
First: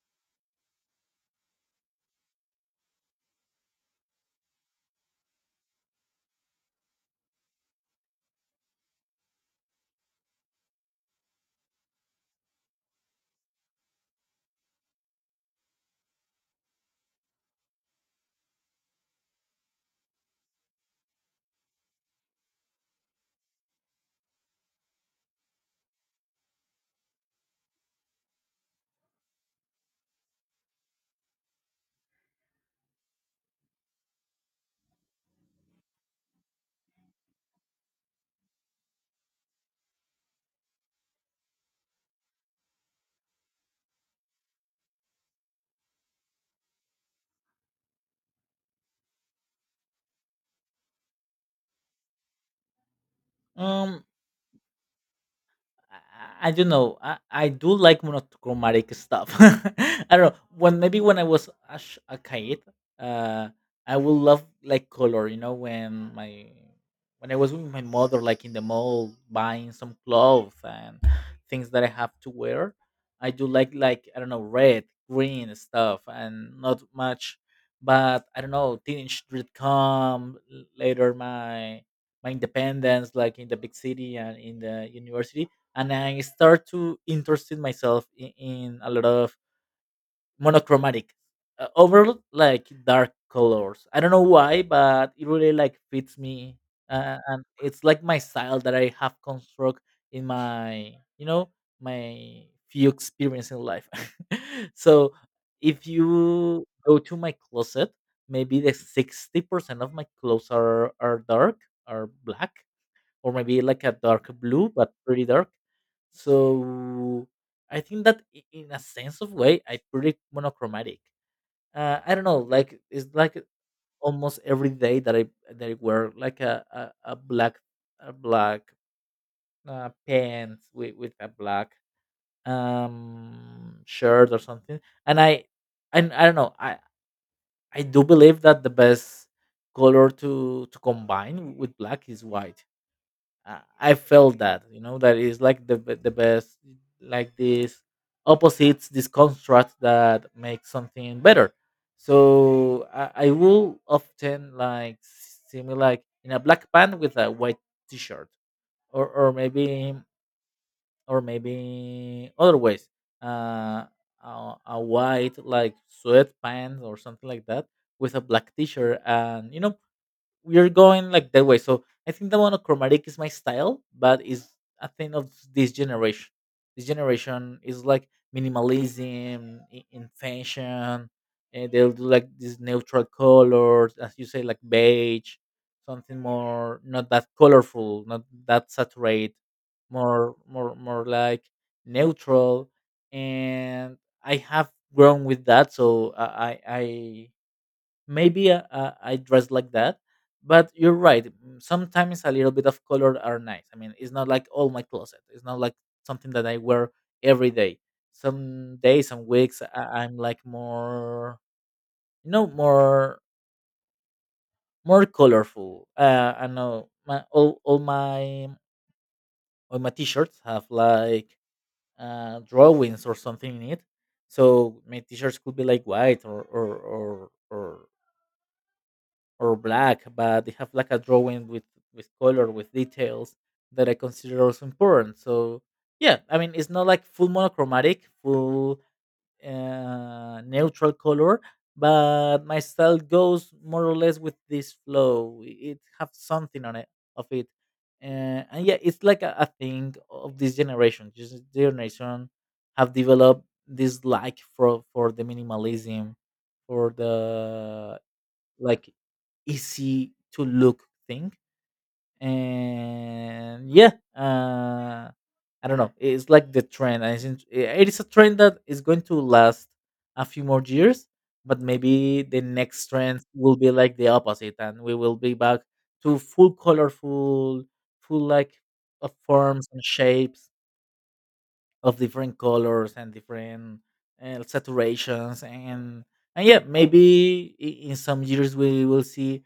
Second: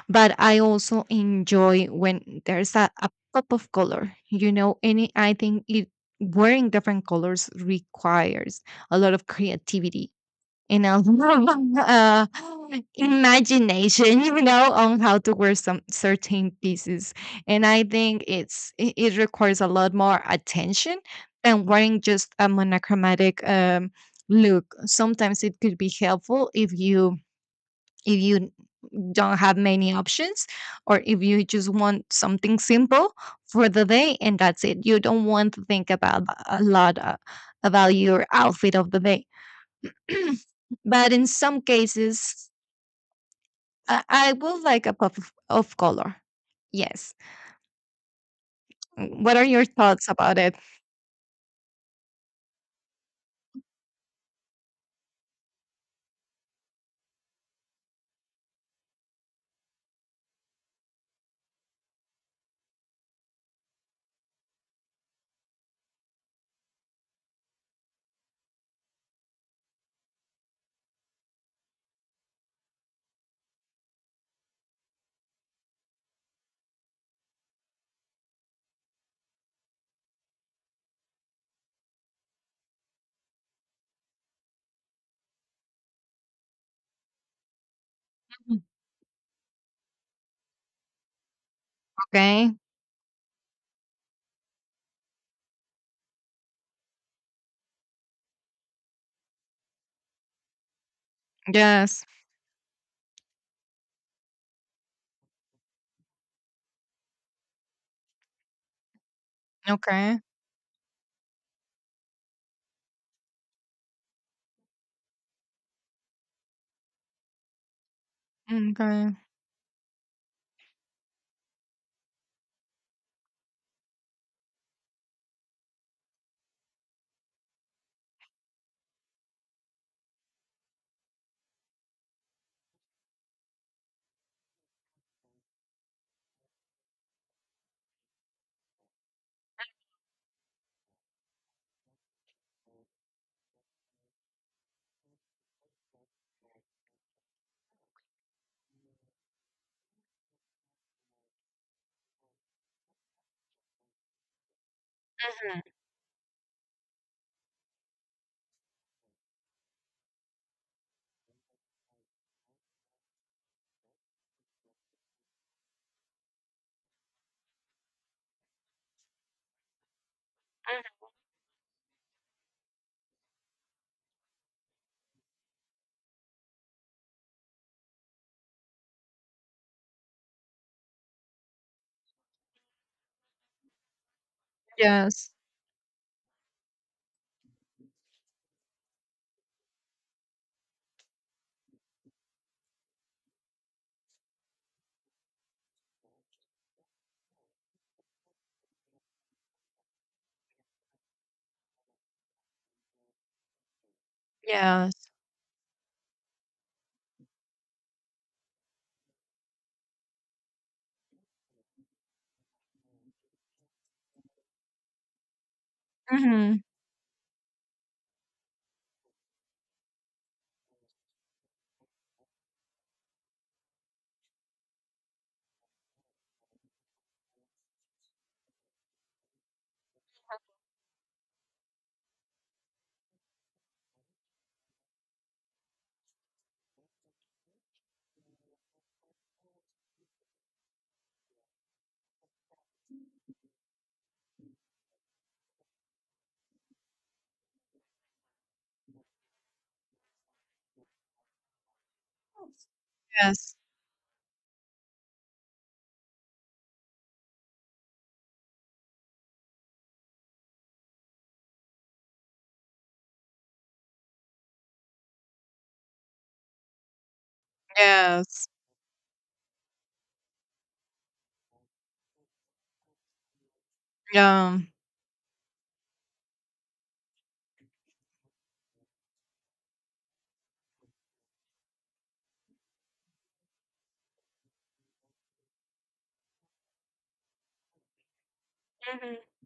But I also enjoy when there's a pop of color. You know, any, I think it, wearing different colors requires a lot of creativity, and a lot of, imagination. You know, on how to wear some certain pieces. And I think it's it, it requires a lot more attention than wearing just a monochromatic, look. Sometimes it could be helpful if you, if you don't have many options, or if you just want something simple for the day and that's it. You don't want to think about a lot, about your outfit of the day. But in some cases, I will like a pop of color. Yes. Mm, what are your thoughts about it?
Um, I, I don't know. I do like monochromatic stuff. I don't know. When maybe when I was a kid, uh, I would love like color. You know, when I was with my mother, like in the mall, buying some clothes and things that I have to wear, I do like, I don't know, red, green stuff, and not much. But I don't know. Teenage did come later. My independence, like in the big city and in the university, and I start to interested myself
Mm.
in a lot of monochromatic, over
Okay.
like dark colors. I don't know why, but it really like fits me, and it's like my style that I have construct in my, you know,
Yes.
my few experience in life. So if you go to my closet, maybe the 60% of my
Okay.
clothes are dark, are black, or maybe like a dark blue, but pretty dark. So I think that in a
Okay.
sense of way, I pretty monochromatic. I don't know, like it's like almost every day that I wear like a black pants with a black shirt or something, and I and I don't know, I do believe that the best color to combine with black is white. I felt that, you know, that is like the best, like these opposites, this construct that makes something better. So I will often like see me like in a black pant with a white t-shirt, or maybe other ways, uh, a white like sweatpants or something like that with a black t-shirt, and you know, we're going like that way. So I think the monochromatic is my style, but is a thing of this generation. This generation is like minimalism in fashion, and they'll do like these neutral colors, as you say, like
Yes.
beige, something more not that colorful, not that saturated, more like neutral. And I have grown with that, so I maybe I dress like that. But you're right. Sometimes a little bit of color are nice. I mean, it's not like all my
Yes.
closet. It's not like something that I wear every day. Some days, some weeks, I'm like more, you know, more colorful. I
Hmm.
know my all my t-shirts have like drawings or something in it. So my t-shirts could be like white or black, but they have like a drawing with color with details that I consider also important. So yeah, I mean, it's not like full monochromatic, full neutral color, but my style goes more or less with this flow. It have something on it of it, uh, and yeah, it's like a thing of this generation. This generation have developed
Yes.
this like for the minimalism, for the like easy to look thing. And yeah, uh I don't know, it's like the trend I think. Yeah, it is a trend
Yes.
that is going to last a few more years, but maybe the next trend will be like the opposite,
Yeah.
and we will be back to full colorful, full like of forms and shapes of different colors and different saturations. And yeah, maybe in some years we will
Mhm.
see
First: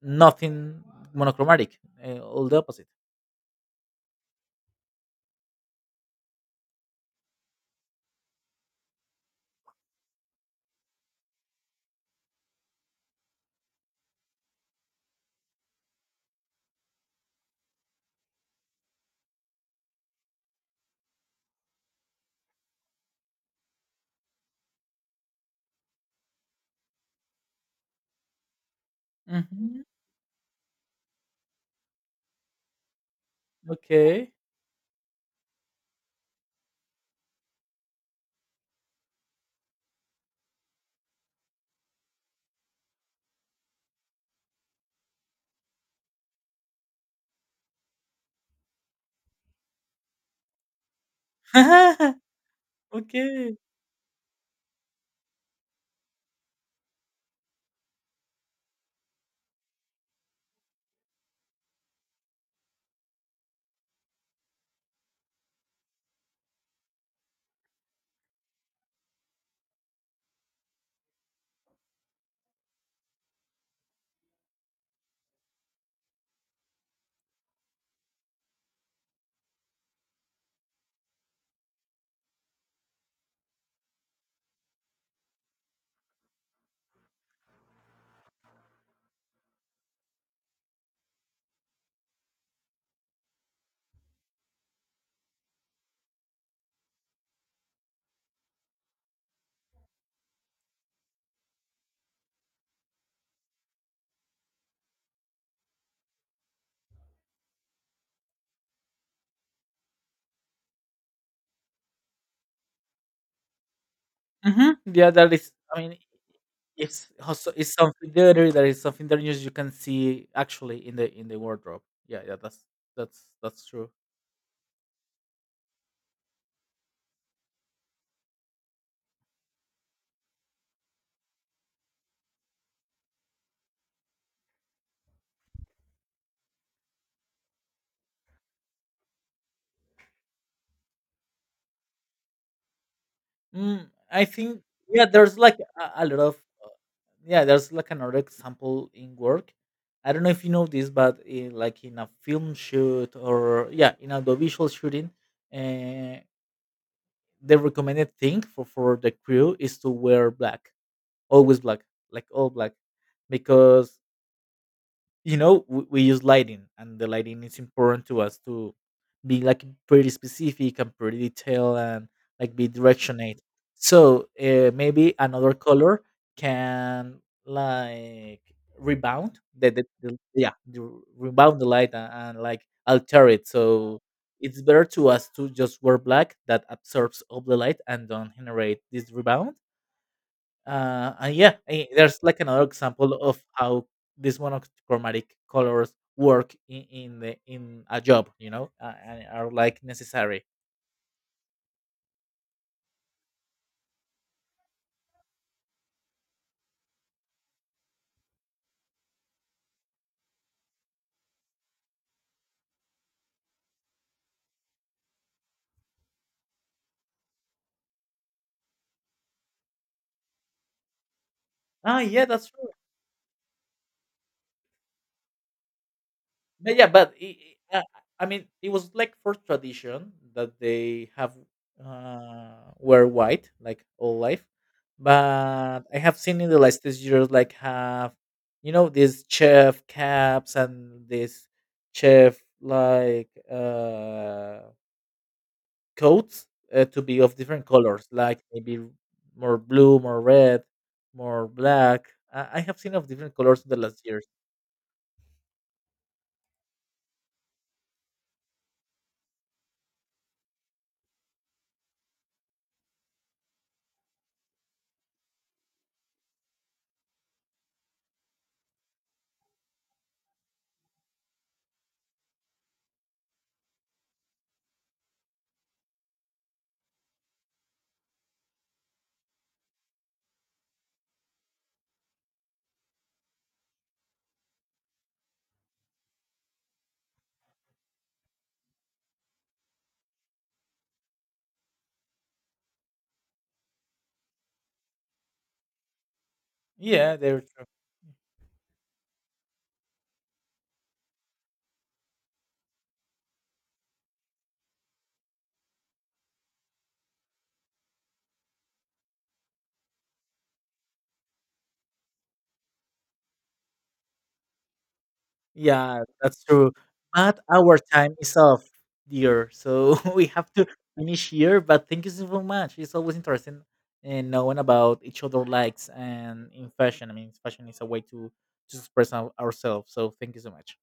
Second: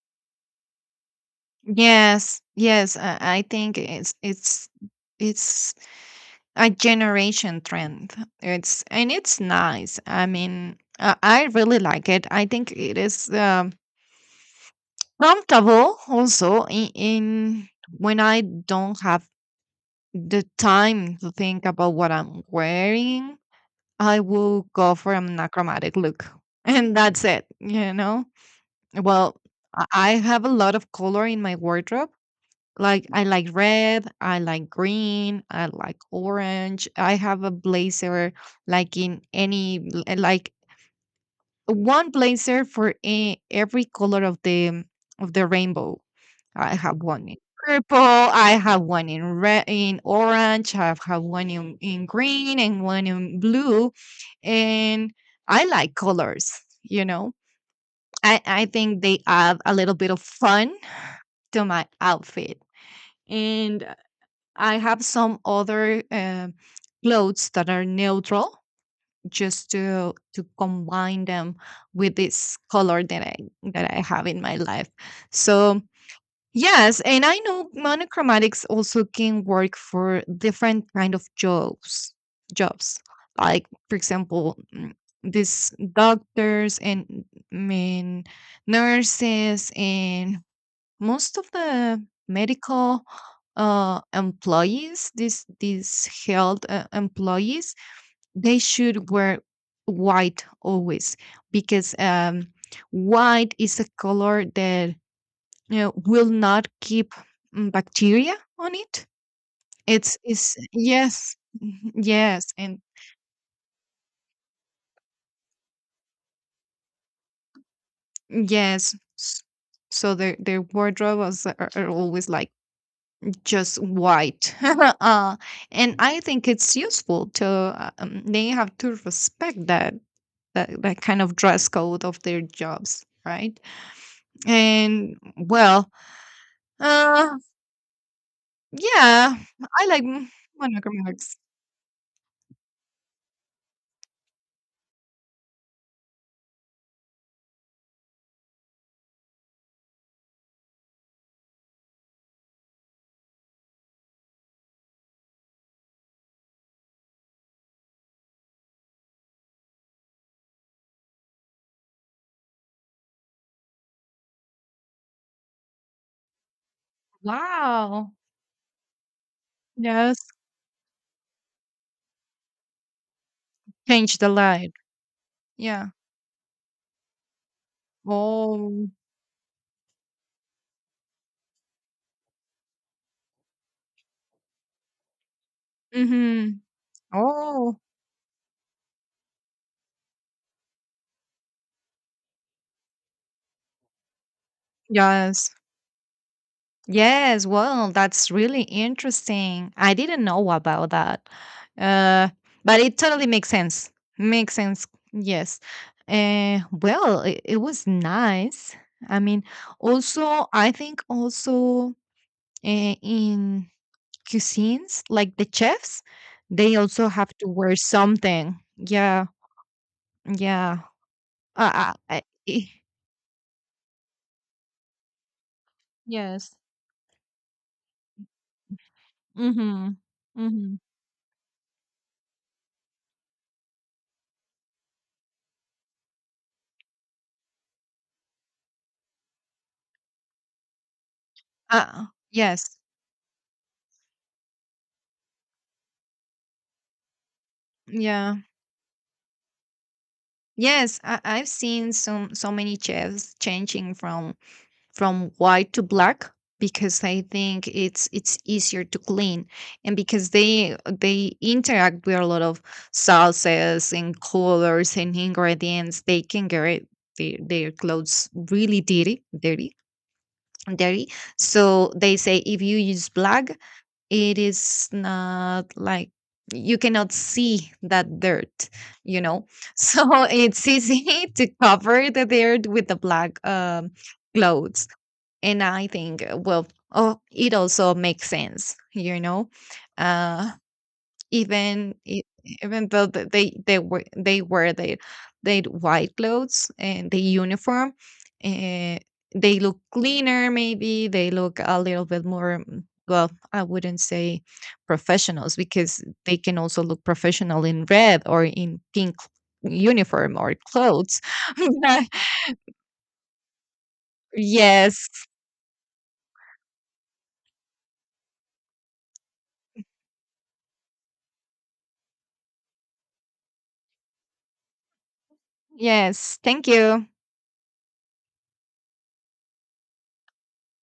nothing monochromatic, eh,
Yes,
all the opposite.
yes, I think it's a generation trend. It's, and it's nice. I mean, I really like it. I think it is, comfortable also in when I don't have the time to think about what I'm wearing. I will go for an achromatic look, and that's it. You know. Well,
Mhm.
I have a lot of color in my wardrobe. Like, I like red,
Okay.
I like green, I like orange. I have a blazer like in any like one blazer for every color of the rainbow. I have one in purple, I have one in red, in orange, I have one in green and one in
Okay.
blue. And I like colors, you know. I think they add a little bit of fun to my outfit. And I have some other clothes that are neutral, just to combine them with this color that I have in my life. So yes. And I know monochromatics also can work for different kind of jobs. Like for example, these doctors, and, mm, nurses, and most of the medical, employees, these health, employees, they should wear white always, because, white is a color that, you know, will not keep, bacteria on it. It's is, yes, mhm, yes, and
Mhm. Yeah, that is, I mean, it's also it's something, there is
yes.
something that just you can
So
see
their
actually in the
wardrobes
wardrobe.
are
Yeah,
always
yeah,
like
that's
just
true.
white. And I think it's useful to, they have to respect that, that kind of dress code of their jobs, right? And well, uh yeah, I like monochromatic.
Mm, I think yeah, there's like a lot of uh, yeah, there's like another example in work. I don't know if you know this, but in, like in a film shoot, or yeah, in a visual shooting, uh, the recommended thing for the crew is to wear black, always black, like all black, because, you know, we use lighting, and the lighting is important
Wow.
to us to be like pretty
Yes,
specific and pretty detailed and like be directionate.
change
So
the light.
maybe another
Yeah.
color can like
Oh.
rebound rebound the light, and like alter it. So it's better to us to just wear black
Mm-hmm.
that absorbs all the
Oh.
light and don't generate this rebound. And yeah, there's like another example of how these monochromatic
Yes.
colors work in the
Yes,
in
well,
a job,
that's
you
really
know, and are
interesting.
like
I didn't
necessary.
know about that. Uh, but it totally makes sense. Makes sense. Yes. Well, it, it was nice. I mean, also, I think also, in cuisines, like the chefs, they also have to wear something. Yeah. Yeah. Uh, uh,
Ah, yeah, that's true.
I- yes.
But yeah, but I uh, I mean, it was like for
Mm-hmm.
tradition that
Mm-hmm.
they have were white like all life, but I have seen in the last these years like have, you know, these chef caps and this
Uh,
chef
yes.
like coats, to be of different colors,
Yeah.
like maybe more blue, more red,
Yes, I,
more
I've seen
black.
some so
I have
many
seen of different
chefs
colors in the
changing
last years.
from white to black, because I think it's easier to clean, and because they interact with a lot of sauces and colors and ingredients, they can get their clothes really dirty, dirty, dirty. So they say if you use black, it is not like, you cannot see that dirt, you know. So it's easy to cover the dirt with the black, clothes. And I think, well, oh, it also makes sense, you know. uh even even though they were they wear their white clothes and
Yeah,
the
they're true.
uniform, uh, they look cleaner, maybe they look a little bit more, well, I wouldn't say professionals, because they can also look professional in red or in pink uniform or clothes. Yes.
Yeah, that's true. But our time is off, dear. So we have to finish here. But thank you so much. It's always interesting and knowing about each other likes
Yes,
and
thank
in
you.
fashion. I mean, fashion is a way to express ourselves. So thank you so much.